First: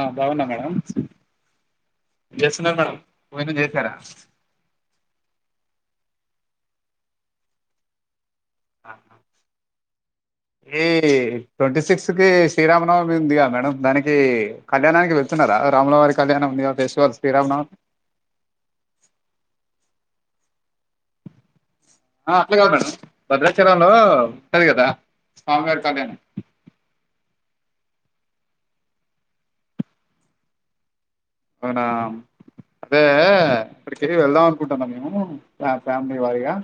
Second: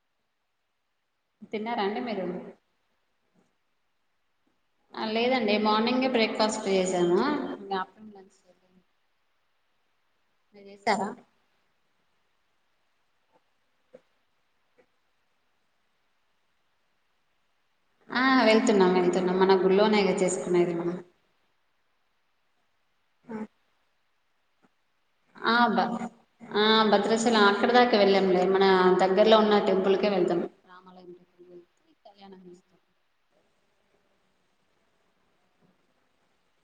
ఆ బాగున్నా మేడమ్ తిన్నారా అండి మీరు జేస్తున్న మేడమ్ [inaudible] జరా ఆ లేదండి మార్నింగే బ్రేక్ఫాస్ట్ చేసాము ఇంగ ఆ మీరు ఏ చేసారా ట్వంటీ సిక్స్ కకీ శ్రీరామనవమి ఉందిగా మేడం దానికీ కళ్యాణానికి వెళ్తున్నారా రాములవారి కళ్యాణం ఉందిగా ఫెస్టివల్ శ్రీరామనవమి ఆ వెళ్తున్నాం వెళతున్నాం మన గుల్లోనేగా చేసుకునేది మనం ఆ అట్లేగా మేడమ్ భద్రచలంలో ఉంటది కదా ఆ అబ్బ స్వామివారి కళ్యాణం ఆ భద్రాచల అక్కడ దాకా వెళ్ళాంలే మన దగ్గలో ఉన్న టెంపుల్కే వెళ్దాం రామాలయం టెంపుల్ అవునా వెళ్తే కళ్యాణం చేస్తాం అదే అక్కడికి వెళ్దాం అనుకుంటున్నా మేము ఫ్యామిలీ వారిగా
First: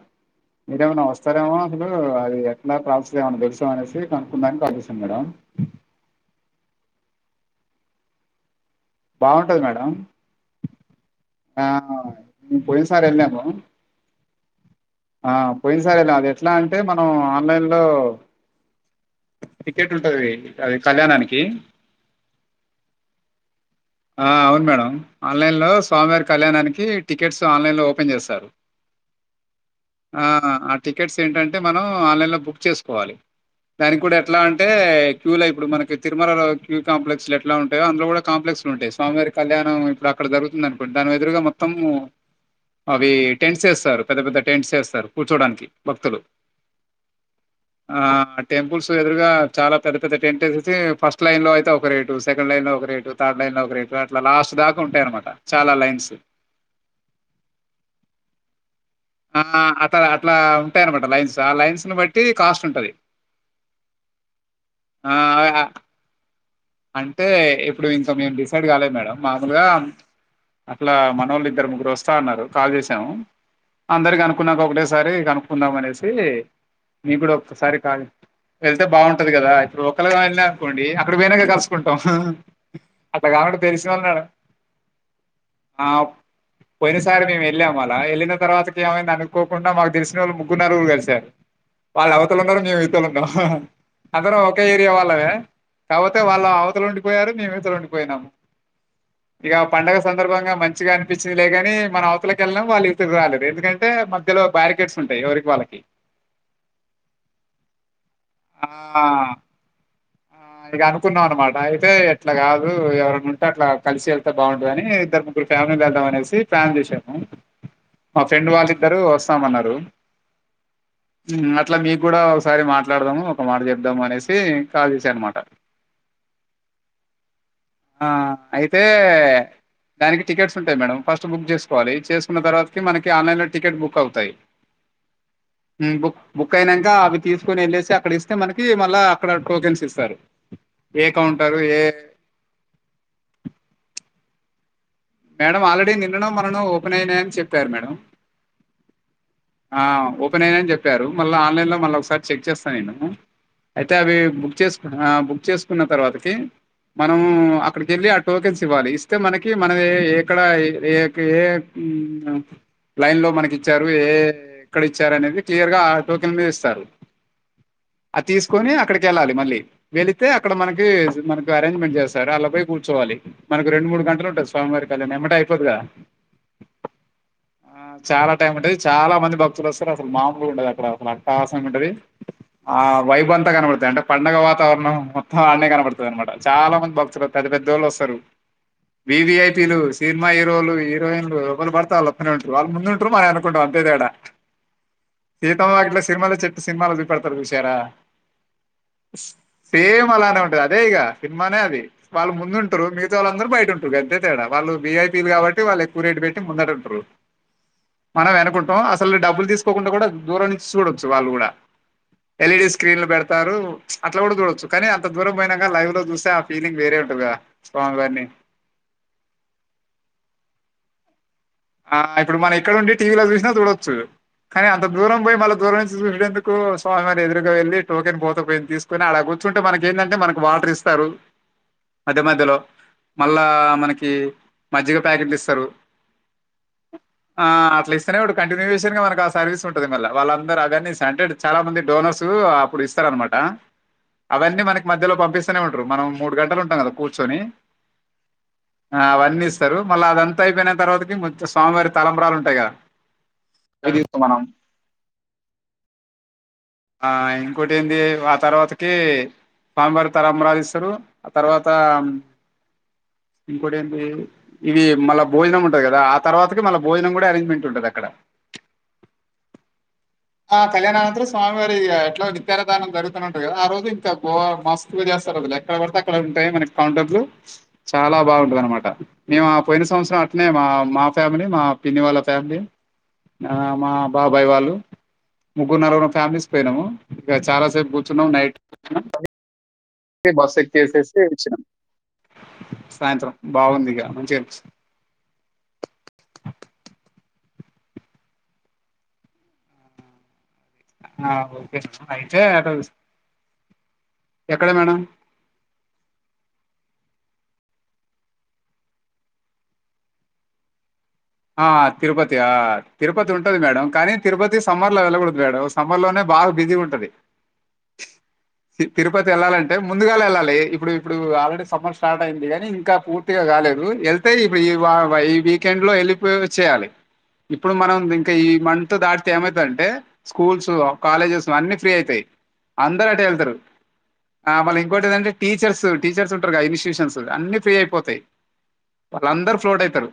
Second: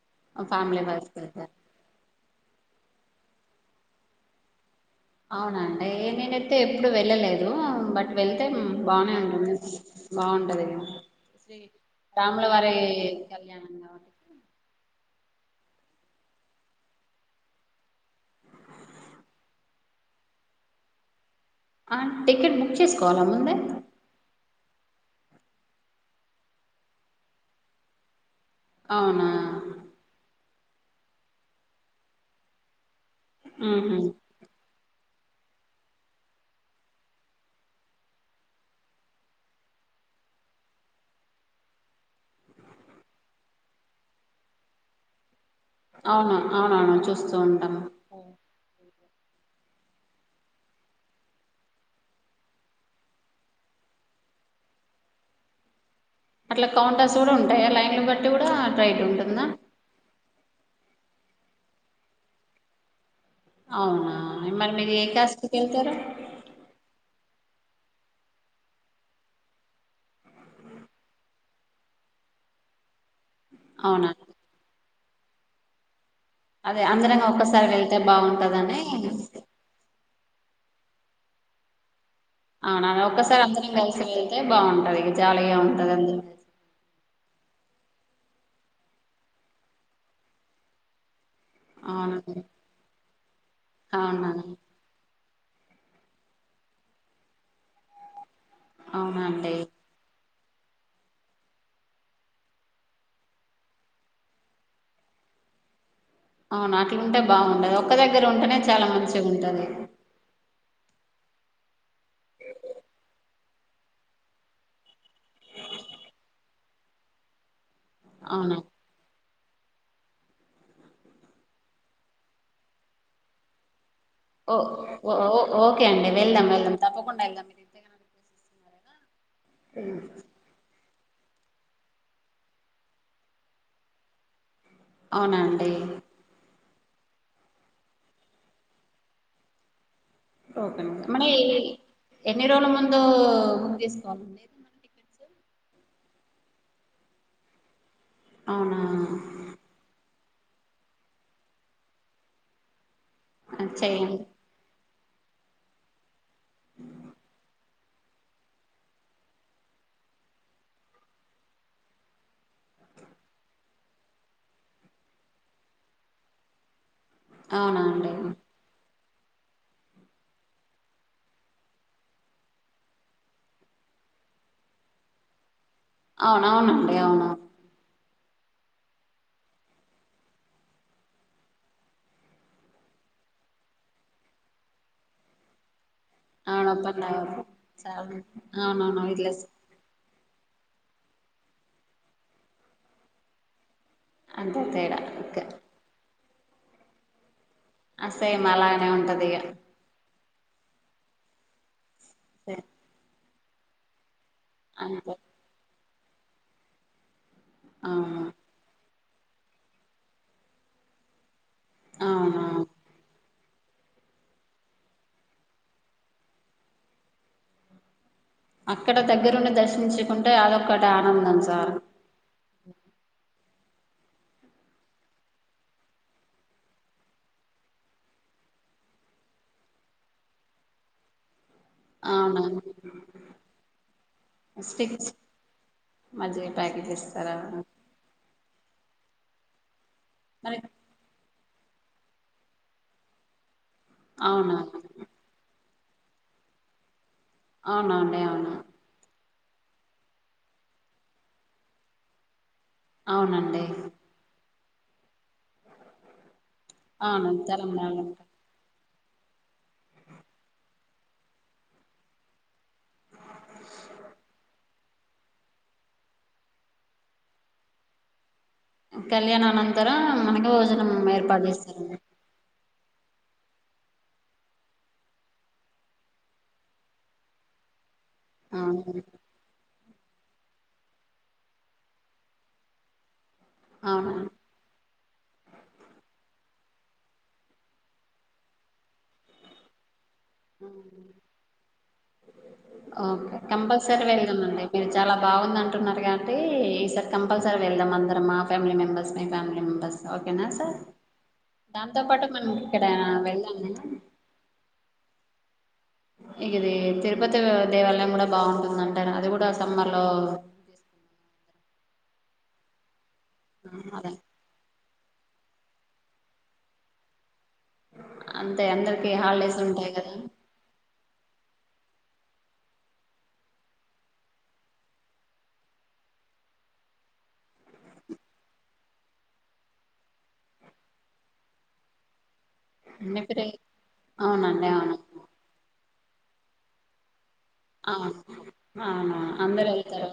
ఫ్యామిలీ మీరేమైనా వైస్ వెళ్తారు వస్తారేమో అసలు ఎట్లా కాల్స్ ఏమన్న తెల్సునా అనేసి కనుక్కుందాం కాల్ చేశా అవున అండి నేనైతే ఎప్పుడు వెళ్ళలేదు ఉమ్ బట్ వెళ్తే బానేవుంది అండి బాగుంటది మేడం బాగుంటది అండి శ్రీ ఆ మేము రాములవారి పోయినసారి వెళ్ళాము కళ్యాణం ఆ పోయిన సారి వెళ్ళాం అది ఎట్లా అంటే మనం ఆన్లైన్ లో టికెట్ ఉంటుంది అది కళ్యాణానికి ఆ టికెట్ బుక్ చేసుకోవాలా ముందే ఆ అవును మేడం ఆన్లైన్ లో స్వామివారి కళ్యాణానికి టికెట్స్ ఆన్లైన్ లో ఓపెన్ చేస్తారు అవునా ఆ ఆ టికెట్స్ ఏంటంటే మనం ఆన్లైన్లో బుక్ చేసుకోవాలి ఉహు దానికి కూడా ఎట్లా అంటే క్యూలో ఇప్పుడు మన తిరుమల క్యూ కాంప్లెక్స్ ఎట్లా ఉంటాయో అందులో కాప్లెక్స్ అన్ని ఉంటాయి స్వామివారి కళ్యాణం ఇప్పుడు అక్కడ జరుగుతుంది అనుకోంట దాని ఎదురుగా మొత్తం అవి టెంట్స్ వేస్తారు పెద్ద పెద్ద టెంట్స్ వేస్తారు కూర్చోడానికి భక్తులు అవునా అవునను చూస్తూ ఉంటాను ఆ టెంపుల్స్ ఎదురుగా చాలా పెద్ద పెద్ద టెంట్ ఎసి ఫస్ట్ లైన్లో అయితే ఒక రేటు సెకండ్ లైన్లో ఒక రేటు త అలైన్ లో ఒక రేటు అట్లా లాస్ట్ దాకా ఉంటాయి అనమాట చాలా లైన్స్ అట్లా కౌంటర్స్ కూడా ఉంటాయి లైన్లు బట్టి కూడా రైట్ ఆ ఉంటుందా అత అట్లా ానమాట లైన్స్ ఆ లైన్స్ ను బట్టి కాస్ట్ ఉంటది అవునా మరి మీరు ఏ ఆ కాస్ట్ కి వెళ్తారు అయితే ఇప్పుడు ఇంకా మేము డిసైడ్ కాలే మేడం మామూలుగా అట్లా మనోళ్ళ ఇద్దరు ముగ్గురు వస్తా అన్నారు కాల్ చేసాం అవునా అందరి కనుకున్నాక ఒకటే స సారి కనుక్కుందాం అనేసి అదే నీ అందరం కూడా ఒక్కసారి వెళ్తే కాదు బాగుంటదని వెళ్తే బాగుంటది కదా ఇ ఒకల్లిగా వెళ్తే బాగుంటది కదా ండి అక్కడ పోయినాక కలుసుకుంటాం అవునా అట్లా ఒక్కసారి కాకుండా అందరం తెలిసిన కలిసి వాళ్ళు వెళ్తే బాగుంటది జాలీగా ఉంటది అందరం కలిసి వెళ్ళాం అలా వెళ్ళిన తర్వాత ఏమైదోనుకోకుండా మాకు తెలిసిన వోళ్ళు ముగ్గురు నలుగురు కలిసారు వాళ్ళు అవతల అవునండి ఉన్నారు మేం ఇవతల ఉన్నాం అవునా అందరం ఒకే ఏరియా వాళ్ళమే కాకపోతే వాళ్ళు అవతలు ఉండిపోయారు మేమే ఇవతల ఉండిపోయినాము అవునండి ఇక పండగ సంత సందర్భంగా మంచిగా అనిపించిందిలే గాని మనం అవతలకి వెళ్లలేం వాళ్ళు ఇవతలకి రాలేరు అంది ఎందుకంటే మధ్యలో బ్యారికేడ్స్ ఉంటాయి ఎవరికి వాళ్ళకి అవును అట్లా ఉంటే బాగుండదు ఒక్క దగ్గర ఉంటేనే ఆ చాలా మంచిగా ఉంటది కున్నా అన్నమాట అంటే అట్లా కాదు ఎవరైనా ఉం అట్లా కలిసి వెళ్తే బాగుంటుంది అని ఇద్దరు ముగ్గురు ఫ్యామిలీ వెళ్దాం అనేసి ఫ్యాన్ చేసాము మా ఫ్రెండ్ అవునా వాళ్ళిద్దరూ వాస్తు రామన్నారు అట్లా మీకు కూడా ఒకసారి మాట్ మాట్లాడదాము ఒక మాట చె ఓఓ ఓకే అండి వెళ్దాం వెళ్దాం తప్పకుండా వెళ్దాం మీరు ఎ దానికి టికెట్స్ ఉంటాయి మేడం ఫస్ట్ బుక్ చేసుకోవాలి చేసుకున్న తర్వాతకి మనకి ఆన్లైన్లో టికెట్ బుక్ అవుతాయి అవునా అండి హ్మ్. బుక్ బుక్ అయినాక అవి తీసుకొని వెళ్ళసి చ అక్కడ ఇస్తే మనకి మల్ల అక్కడ టోకెన్స్ ఇస్తారు ఏ ఓకేనండి మన కౌంటరు ఏ ఎన్ని రోజుల ముందు బుక్ తీసుకోవాలండి మేడం ఆల్రెడీ నిన్ననో మొన్నానో ఓపెన్ అయినాయని చెప్పారు మేడం అవునా ఆ వోక్ ఓపెన్నయినాయి అని చెప్పారు మళ్ళ ఆన్లైన్లో మళ్ళ ఒకసారి చెక్ చేస్తా నేను అ అయితే అవి చెయ్యండి బుక్ చేసు ఆ బుక్ చేసుకున్న తర్వాతకి మనము అ అక్కడికి ఎల్లి ఆ టోకెన్స్ ఇవ్వాలి ఇస్తే మనకి మ మనదే అక్కడ ఏ లైన్ లో మనకి ఇచ్చారు ఎ ఎక్కడ ఇచ్చారు క్లియర్ గా టోకెన్ లో ఇస్తారు అవునా అంటే అది తీసుకొని అక్కడికి వెళ్ళాలి మళ్ళీ వెళితే అక్కడ మనకి మనకి అరేంజ్మెంట్ చేస్తారు అలా పోయి కూర్చోవాలి మనకి రెండు మూడు గంటలు ఉంటుస్తు స్వామివారి కళ్యాణం ఏమట అయిపోతుగా అవునవునండి అవును చాలా టైం ఉంటది చాలా మంది భక్తులు వస్తారు అసలు మామూలుగా ఉండది అక్కడ అసలు ఆసమ్ ఉంటది ఆ వైబ్ అంతా కనపడతాయి అంటే పండగ వాతావరణం మొత్తం ఆడనే కనపడుతా తే అనమాట అవును చాలా మంది భక్తులు పర్లేదు పెద్ద పెద్ద వాళ్ళు చాలు వస్తారు అవునవును ఇట్లా వివిఐపీ సినిమా హీరోలు హీరోయిన్లు ఎవరు పడితే వాళ్ళు ఓత్తనే ఉంటారు వాళ్ళ ముందు ఉంటారు మన వినకుంటం అంతే దిగడ అంతే తేడా ఓకే సీతమ్మ వాకిట్లో సీరిమల్లె చెట్టు సినిమాల చూపెడతారు చూసినావా ఎరా సేమ్ అలానే ఉంటది ఇగ సేమ్ అలా ఉంటది అదే ఇక సినిమానే అది వాళ్ళు ముందుంటారు మీరు చుటాలు అందరు బయటం స ఇవ్వే తేడా వాళ్ళు వాళ్ళు అంతే విఐపిలు కాబట్టి వాళ్ళ కూరేడి పెట్టి ముందటే ఉంటారు అవును మనం వెనకుట్టం అ అసలు డబ్బులు తీసుకోకుండా కూడా దూరం నుంచి చూడొచ్చు వాళ్ళు కూడా అవునా ఎల్ఈడి స్క్రీన్ లో బడత చారు అట్లా కూడా చూడొచ్చు కానీ అంత దూరం పోయినాక లైవ్ లో చూస్తే ఆ ఫీలింగ్ వేరే ఉంటంది క స్వామి గారిని ఇక్కడ దగ్గరుండి దర్శించుకుంటే అదొక్కటి ఆనందం సార్ ఆ ఇప్పుడు మన ఎక్కడ ఉడి టీవీలో చూసినా చూడొచ్చు కానీ అంత దూరం పోయి మళ్ళ దూరం నుంచి చూసేందుకు స్వామివారి ఎదురుగా వెళ్ళి టోకెన్ పోత పోయి తీసుకుొని అలా కూర్చుంటే మనకి ఏంటంటే మనకు వాటర్ ఇస్తారు మధ్య అవునా మధ్యలో మళ్ళా మనకి మజ్జిగ స్టిక్స్ ప్యాకెట్లు ఇస్తారు మజ్జిగ ప్యాకెట్ ఇస్తారా ఆ అట్లీస్డు కంటిన్యూ విష మన ఆ సర్వీస్ ఉంది ల్ వాళ్ళ మరి అందరు అగన్నని సాంటె చాలా మంది డోనర్స్ అప్పుడు ఇస్తారనమాట అవునా అవన్నీ మనకి మధ్యలో పంపిస్తూనే ఉంటాయి మనం మూడు గంటలుంటం కదా కూర్చొని అవునండి అవును అవన్నీ మళ్ళీ అదంత అయిపోయిన తర్వాతకి స్వామివారి తలంబ్రాలు ఉంటాయి కదా అవునండి అవి తీస్తాం మనం ఆ అవును ఇంకోటి ఏంది తెలంగాణలో ఆ తర్వాత అయితే పాంబారు తరం రాసిస్తారు ఆ తర్వాత ఇంకోటి ఏంటి ఇవి మళ్ళా భోజనం ఉంటుది కదా తర్వాతకి మళ్ళ భోజనం కూడా అరేంజ్మెంట్ ఉంటది అక్కడ కళ్యాణనంత ఆ కళ్యాణ అనంతరం స్వామివారి ఎట్లా నిత్య దానం జరుగుతుంటంది కదా ఆ రోజు ఇంక బా మస్తుగా చేస్తారు వాలు ఎక్కడ పడితే అక్కడ ఉంటాయి మనకి కౌంటర్లు చాలా బాగుంటంద అనమాట అవును మేము పోయిన సంవత్సరం అట్నే మా మా ఫ్యామిలీ మా పిన్ని వాళ్ళ ఫ్యామిలీ ఆ మా అవునా బాబాయి్ వాళ్ళు ముగ్గురు నరగు ఫ్యామిలీస్ పోయినాము ఇక చాలా సేపు కూర్చున్నాం నైట్ కూర్ సాయంత్రం ఓకే బాగుంది ఇక కంపల్సరీ మంచిగా వెళదాం అండి మీరు చాలా బాగుంది అంటున్నారు కాబట్టి ఈ స కంపల్సరీ వెళ్దాం అందరు మా ఫ్యామిలీ మేంబర్స్ మీ ఫ్యామిలీ మేంబర్స్ ఓకేనా సార్ ఆ ఓకే దాంతో పాటు అయితే మనం ఇక్కడ వెళ్దాం ఎక్కడ మేడం ఇది తిరుపతి దేవాలయం కూడా బాగుంటుంద అంటారు అది కూడా సమ్మర్ లో ఆ తిరుపతి ఆ తిరుపతి ఉంటుది మేడం కానీ అదే తిరుపతి సమ్మర్ వెళ్ళకూడదు మేడం సమ్మర్ లోనే బాగా బిజీ ఉంటది అంతే అందరికి తిరుపతి హాలిడేస్ వెళ్ళాలంటే ఉంటాయి కదా ముందుగానే వెళ్ళాలి ఇప్పుడు ఇప్పుడు ఆల్రెడీ సమ్మర్ స్టార్ట్ అయింది కానీ ఇంకా పూర్తిగా కాలేదు వెళ్తే ఇప్పుడు ఈ వీకెండ్ లో వెళ్ళి పోయో చేయాలి ఇప్పుడు మనం ఇంకా ఈ మతో దాటితే ఏమైతుంటే స్కూల్స్ కాలేజెస్ అన్నీ ఫ్రీ అయితాయి అందరు అన్ని అటే ఫ్రీ వెళ్తారు అవునండి మళ్ళీ అవును ఇంకోటి ఏదంటే టీచర్స్ టీచర్స్ ఉంటారు గా ఇస్టిటూషన్స్ అన్ని ఫ్రీ అవును అయిపోతాయి అవును వాళ్ళందరు అందరు ఫ్లూట్ వెళ్తారు అయితారు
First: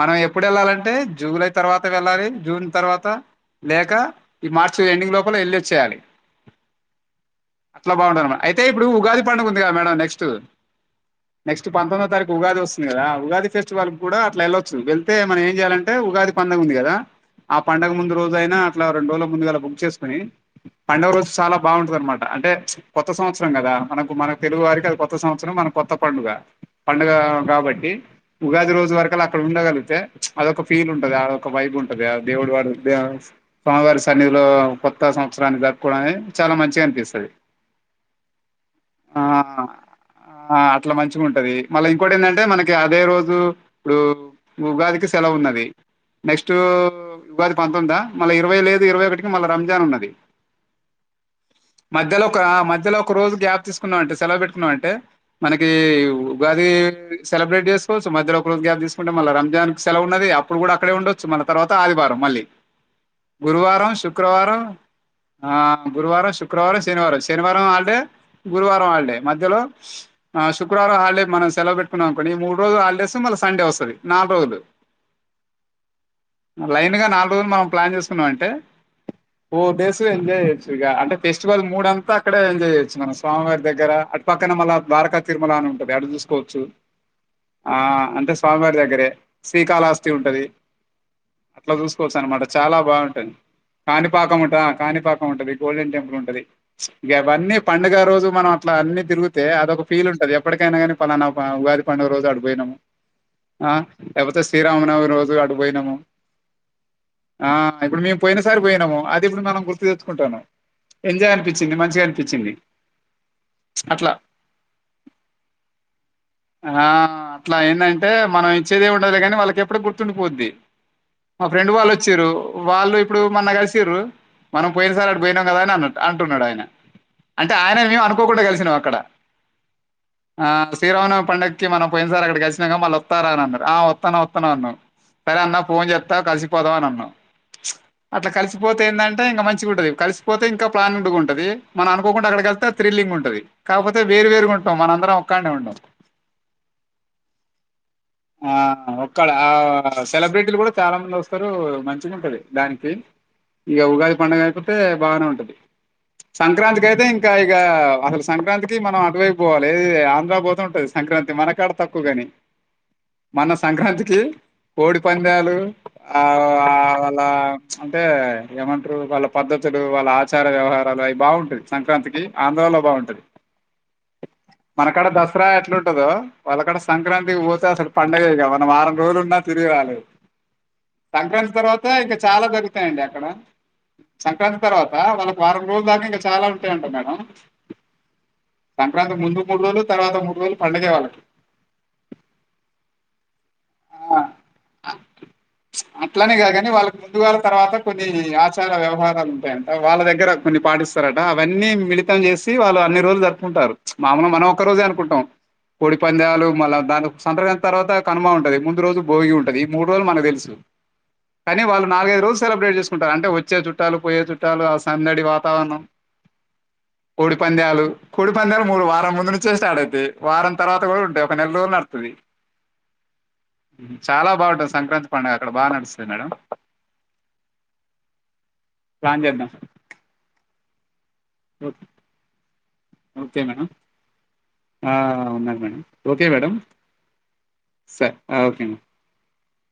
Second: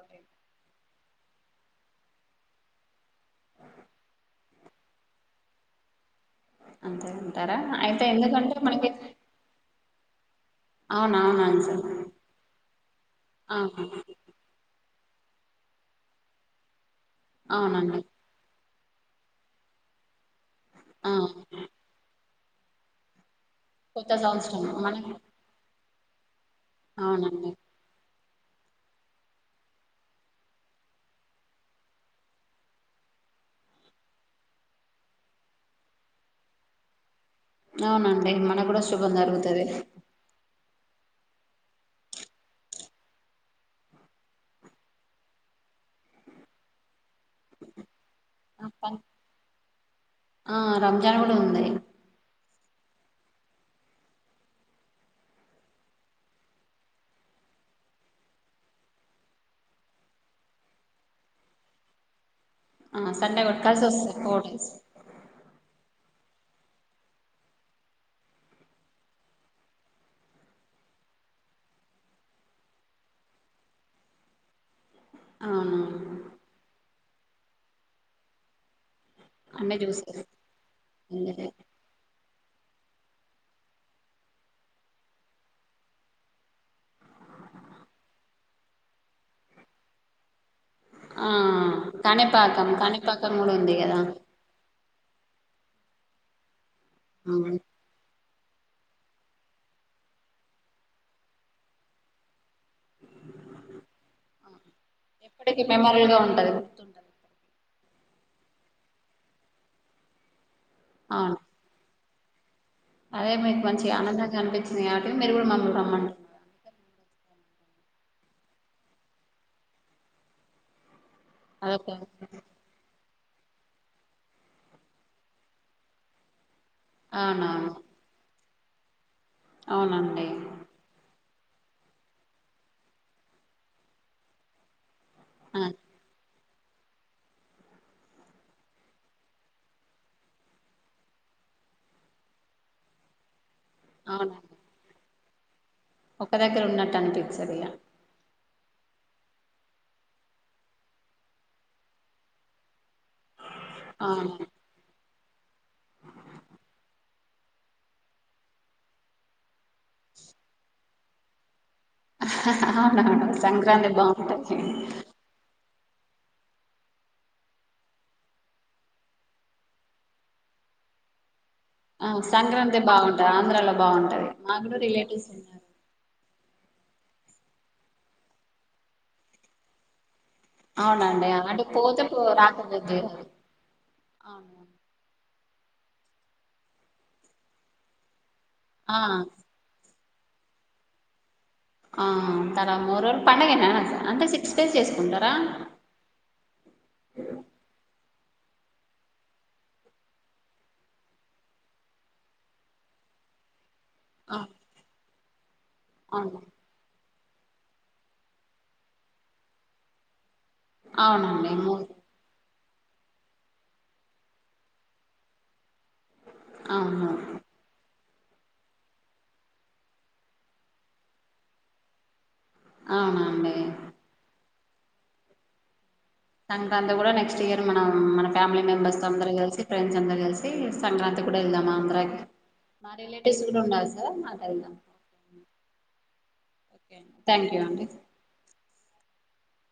మనం ఎప్పుడు వెళ్లలంటే అంటే జూలై తర్వాత వెళ్ళాలి జూన్ తర్వాత లేక ఈ మార్చి ఎండింగ్ లోపల వెళ్లిి వచ్చేయాలి అంతే ఉంటారా అట్లా అయితే బాగుంటను మేడం ఎందుకంటే అయితే ఇప్పుడు మనకి ఉగాది పండుగ ఉంది కదా మేడం నెక్స్ట్ క్స్ట్ అవున అవునండి నెక్స్ట్ సార్ పంతొమ్మిదో తారీఖు ఉగాది వస్తుంది కదా ఉగాది అవును ఫెస్టివల్ కూడా అట్లా ఎలా వెళ్తే మనం ఏం చేయాలంటే ఉగాది పందగ ఉంది కదా ఆ పంండగ అవునండి ముందు రోజ అయినా ఇట్లా రెండు రోజుల ముందుగాలా బుక్ చేసుకొని పండగ ఆ రోజు చాలా బాగుంటది అన్నమాట అంటే కొత్త సంవత్సరం కదా కొత్త మనకు మన తెలుగు సంవత్సరం వారికి అది మనకి కొత్త సంవత్సరం మన కొత్త పండుగా పండుగ అవునండి కాబట్టి ఉగాది రోజు వరకు అలా అక్కడ ఉండగలిగితే అదొక ఫీల్ ఉంటుది అదొక వైబ్ ఉంటది ఆ దేవుడు వాడు స్వామివారి సన్నిధిలో కొత్త సంవత్సరాన్ని జరుపుకోవడం అనేది చాలా మంచిగా అనిపిస్తుంది అవునండి మన కూడా శుభం జరుగుతది ఆ అట్లా మంచిగా ఉంటది మళ్ళ ఇంకోటి ఏందంటే మనకి అదే రోజు ఇప్పుడు ఉగాదికి సెలవు ఉన్నది నెక్స్ట్ ఉగాది పంతొమ్మిందా మళ్ళ ఇరవై ఆ లేదు పం- ఇరవై ఒకటికి మళ్ళ రంజాన్ ఉన్నది ఆ, రంజాన్ కూడా ఉంది మధ్యలో ఒక మధ్య మధ్యలో ఒక రోజు గ్యాప్ తీసుకున్నాం అంటే సెలవు పెట్టుకున్నాం అంటే మనకి ఉగాది సెలబ్రేట్ చేసుకోవచ్చు మధ్యలో ఒక రోజు గ్యాప్ తీసుకు కుంటే మళ్ళ రంజాన్ కి సెలవు ఉన్నది అప్పుడు కూడా అక్కడే ఉండొచ్చు మల్ల తర్వాత ఆదివారం మళ్ళీ ఆ సండే కూడా కలిసి గురువారం వస్తాయి ఫోర్ శుక్రవారం డేస్ ఆ గురువారం షి శుక్రవారం శనివారం శనివారం హాలిడే గురువారం హాలిడే మధ్యలో శుక్రవారం హాలిడేకి మనం సెలవు పెట్టుకున్నామనుకో ఈ మూడు రోజు హాలిడేస్ మళ్ళీ సండే వస్తది నాటదు అవునాను లైన్గా నాలుగు రోజులు మనం ప్లాన్ చేసుకున్నాం అంటే ఓ అన్నీ బేస్ చూసేసి ఎంజాయ్యొచ్చు ఇక అంటే ఫెస్టివల్ మూడ అంతా అక్కడే ఎంజాయొచ్చు మనం స్వామివారి దగ్గర అటు పక్కన మళ్ళ ద్వారకా తిరుమల అని ఉంటది అక్క చూసుకోవచ్చు ఆ అంటే స్వామివారి దగ్గర దగ్గరే శ్రీకాళాస్తి ఉంటది ఆ అట్లా చూసుకోవచ్చ అనమాట కాణిపాకం చాలా బాగుంటుంది కాణిపాకం కూడా ఉంది కదా కాణిపాకం ఉంటా కాణిపాకం ఉంటుంది గోల్డె టంపుల్ ఉంటుది ఇంక అవన్నీ పండుగ రోజు మనం అట్లా అన్ని తిరిగితే అదిఒక ఫీల్ ఉంటది ఎప్పటికైనా కానీ పలానా ఉగాది పండుగ రోజు అడిపోయినాము ఆ ఎవపోతే శ్రీరామనవమి రోజు ఎప్పటికి అడుపోయినాము మెమొరబుల్ గా ఉంటది గుర్తుంటది ఆ ఇప్పుడు మేము పోయిన సారి పోనాము అది ఇప్పుడు మనం గుర్తు తెచ్చుకుంటాను ఎంజాయ్ అవును అనిపించింది మంచిగా అనిపించింది చూపచ్చింది అదే మీకు మంచి ఆనందంగా అనిపించింది కాబట్టి మీరు కూడా మమ్మల్ని రమ్మంటార్ ఆ అట్లా ఏంటంటే మనం ఇచ్చేదే ఏమీ ఉండదులే కాని వాళ్ళకి ఇప్పుడు గుర్తుండిపోద్ది మా ఫ్రెండ్ అదొక వాళ్ళు వచ్చారు వాళ్ళు ఇప్పుడు మన్న కలిసిరారు మనం పోయిన సార్ అ పోయినాం కదా అని అ అంటున్నాడు ఆయన అంటే అవునవును ఆయన మేము అనుకోకుండా కద అక్కడ అవునండి ఆ శ్రీరామనవమి పండగ మనంయి సార్ అక్కడ కలినక మన వత్తారా అన్నారు ఆ వత్తన వత్తన అన్నా సరే అన్న ఆ ఫోన్ చెప్త కలిసి పోదాం అని అన్నా అట్లా కలిసిపోతే ఏందంటే ఇంకా మంచిగా ఉంటంది కలిసిపోతే ఇంకా ప్లానింగ్డ్గా ఉంటది మనం అనుకోకుండా అక్కడకి వెళ్తే థ్రిల్లింగ్ ఉంటది కాకపోతే వేరు అవునండి వేరుగా ఉంటాం మనందరం కండా ఉండో ఒక దగ్గర ఉన్నట్టు అనిపిసరిగా ఆ ఒక్కళ ఆ సెలబ్రిటీలు కూడా చాలా మంది వస్తారు మంచిగా ఉంటది దానికి ఈక ఉగాది అవును పండగ అయికతే బాగానే ఉంటది సంక్రాంతికి అయితే ఇంకా ఇక అసలు సంక్రాంతికి మనం అటువైపోవాలి ఏ ఆంధ్రాబోతే ఉంటంది సంక్రాంతి మన కాడ తక్కువగానే అవునవును మన సంక్రాంతి సంక్రాంతికి బాగుంటది కోడి పందాలు ఆ వాళ్ళ అంటే ఏమంటారు వాళ్ళ పద్ధతులు వాళ్ళ ఆచార వ్యవహారాలు అవి బాగుంటాది ఆ సంక్రాంతి బాగుంట ఆంధ్రాలో బాగుంటది మాకుడ రిలేటివ్స్ ఉన్నారు వాళ్ళక్కడ సంక్రాంతి పోతా అసలు పంండగగా మనం వారం రోజులున్నా తిరిగి రాలేదు అవునండి సంక్రాంతి అటు తర్వాత పోతే ఇంకా పో చాలా రాకపోతే దొరుగుతాయండి అక్కడ సంక్రాంతి అవును తర్వాత వాళ్ళ వారం రోజుల దాకా ఇంకా చాలా ఉంటాయంట మేడం ఆ సంక్రాంతి ముందు మూడ్రోజుల తర్వాత మూడు రోజులు పండగే వాళ్ళకి ఆ తరమరురు పండగనా ఆ అంటే సిక్స్ డేస్ చేసుకుంటారా అట్లనే కాదు కాని వాళ్ళకి ముందుగాల తర్వాత కొన్ని ఆచార వ్యవహారాలు ఉంటాయంట వాళ్ళ దగ్గర కొన్ని పాటిస్తారట అవన్నీ మిలితం చేసి వాళ్ళు అన్ని రోజులు జరుపుకుంటారు మామూలుగా ఆ, మనం ఒకక్క రోజే అనుకుంటాం కోడి అవును పందాలు మళ్ళా దాని సంక్రాంతి తర్వాత కనుమా ఉంటుంది ముందు రోజు భోగి ఉంటది ఈ మూ రోజులునకు తెలుసు అవునండి కానీ వాళ్ళు మూడు నాలుగైదు రోజు సెలబ్రేట్ చే తీూసుకుంటారు అంటే వచ్చే చుట్టాలు పోయే చుట్టాలు ఆ సందడి వాతావరణం అవును కోడి పందేలు కుడి పందేలు మూడు వారం ముందు నుంచే స్టార్ట్ అవుతాయి వారం తర్వాత కూడా ఉంటాయి ఒక నెల రోజులు నడుతుంది అవునా సంక్రాంతి పండగ అక్కడ బాగ నడుస్తది మేడం సంక్రాంతి కూడా నెక్స్ట్ ఇయర్ మనం మన ఫ్యామిలీ మెంబర్స్ ప్లాన్ అందరూ చేద్దాం కలిసి ఫ్రెండ్స్ అందరు కలిసి సంక్రాంతి కూడా ఇల్దామాంద్ర ఓకే మేడం ఉన్నా madam okay madam thank you అండి సర ఓకే మ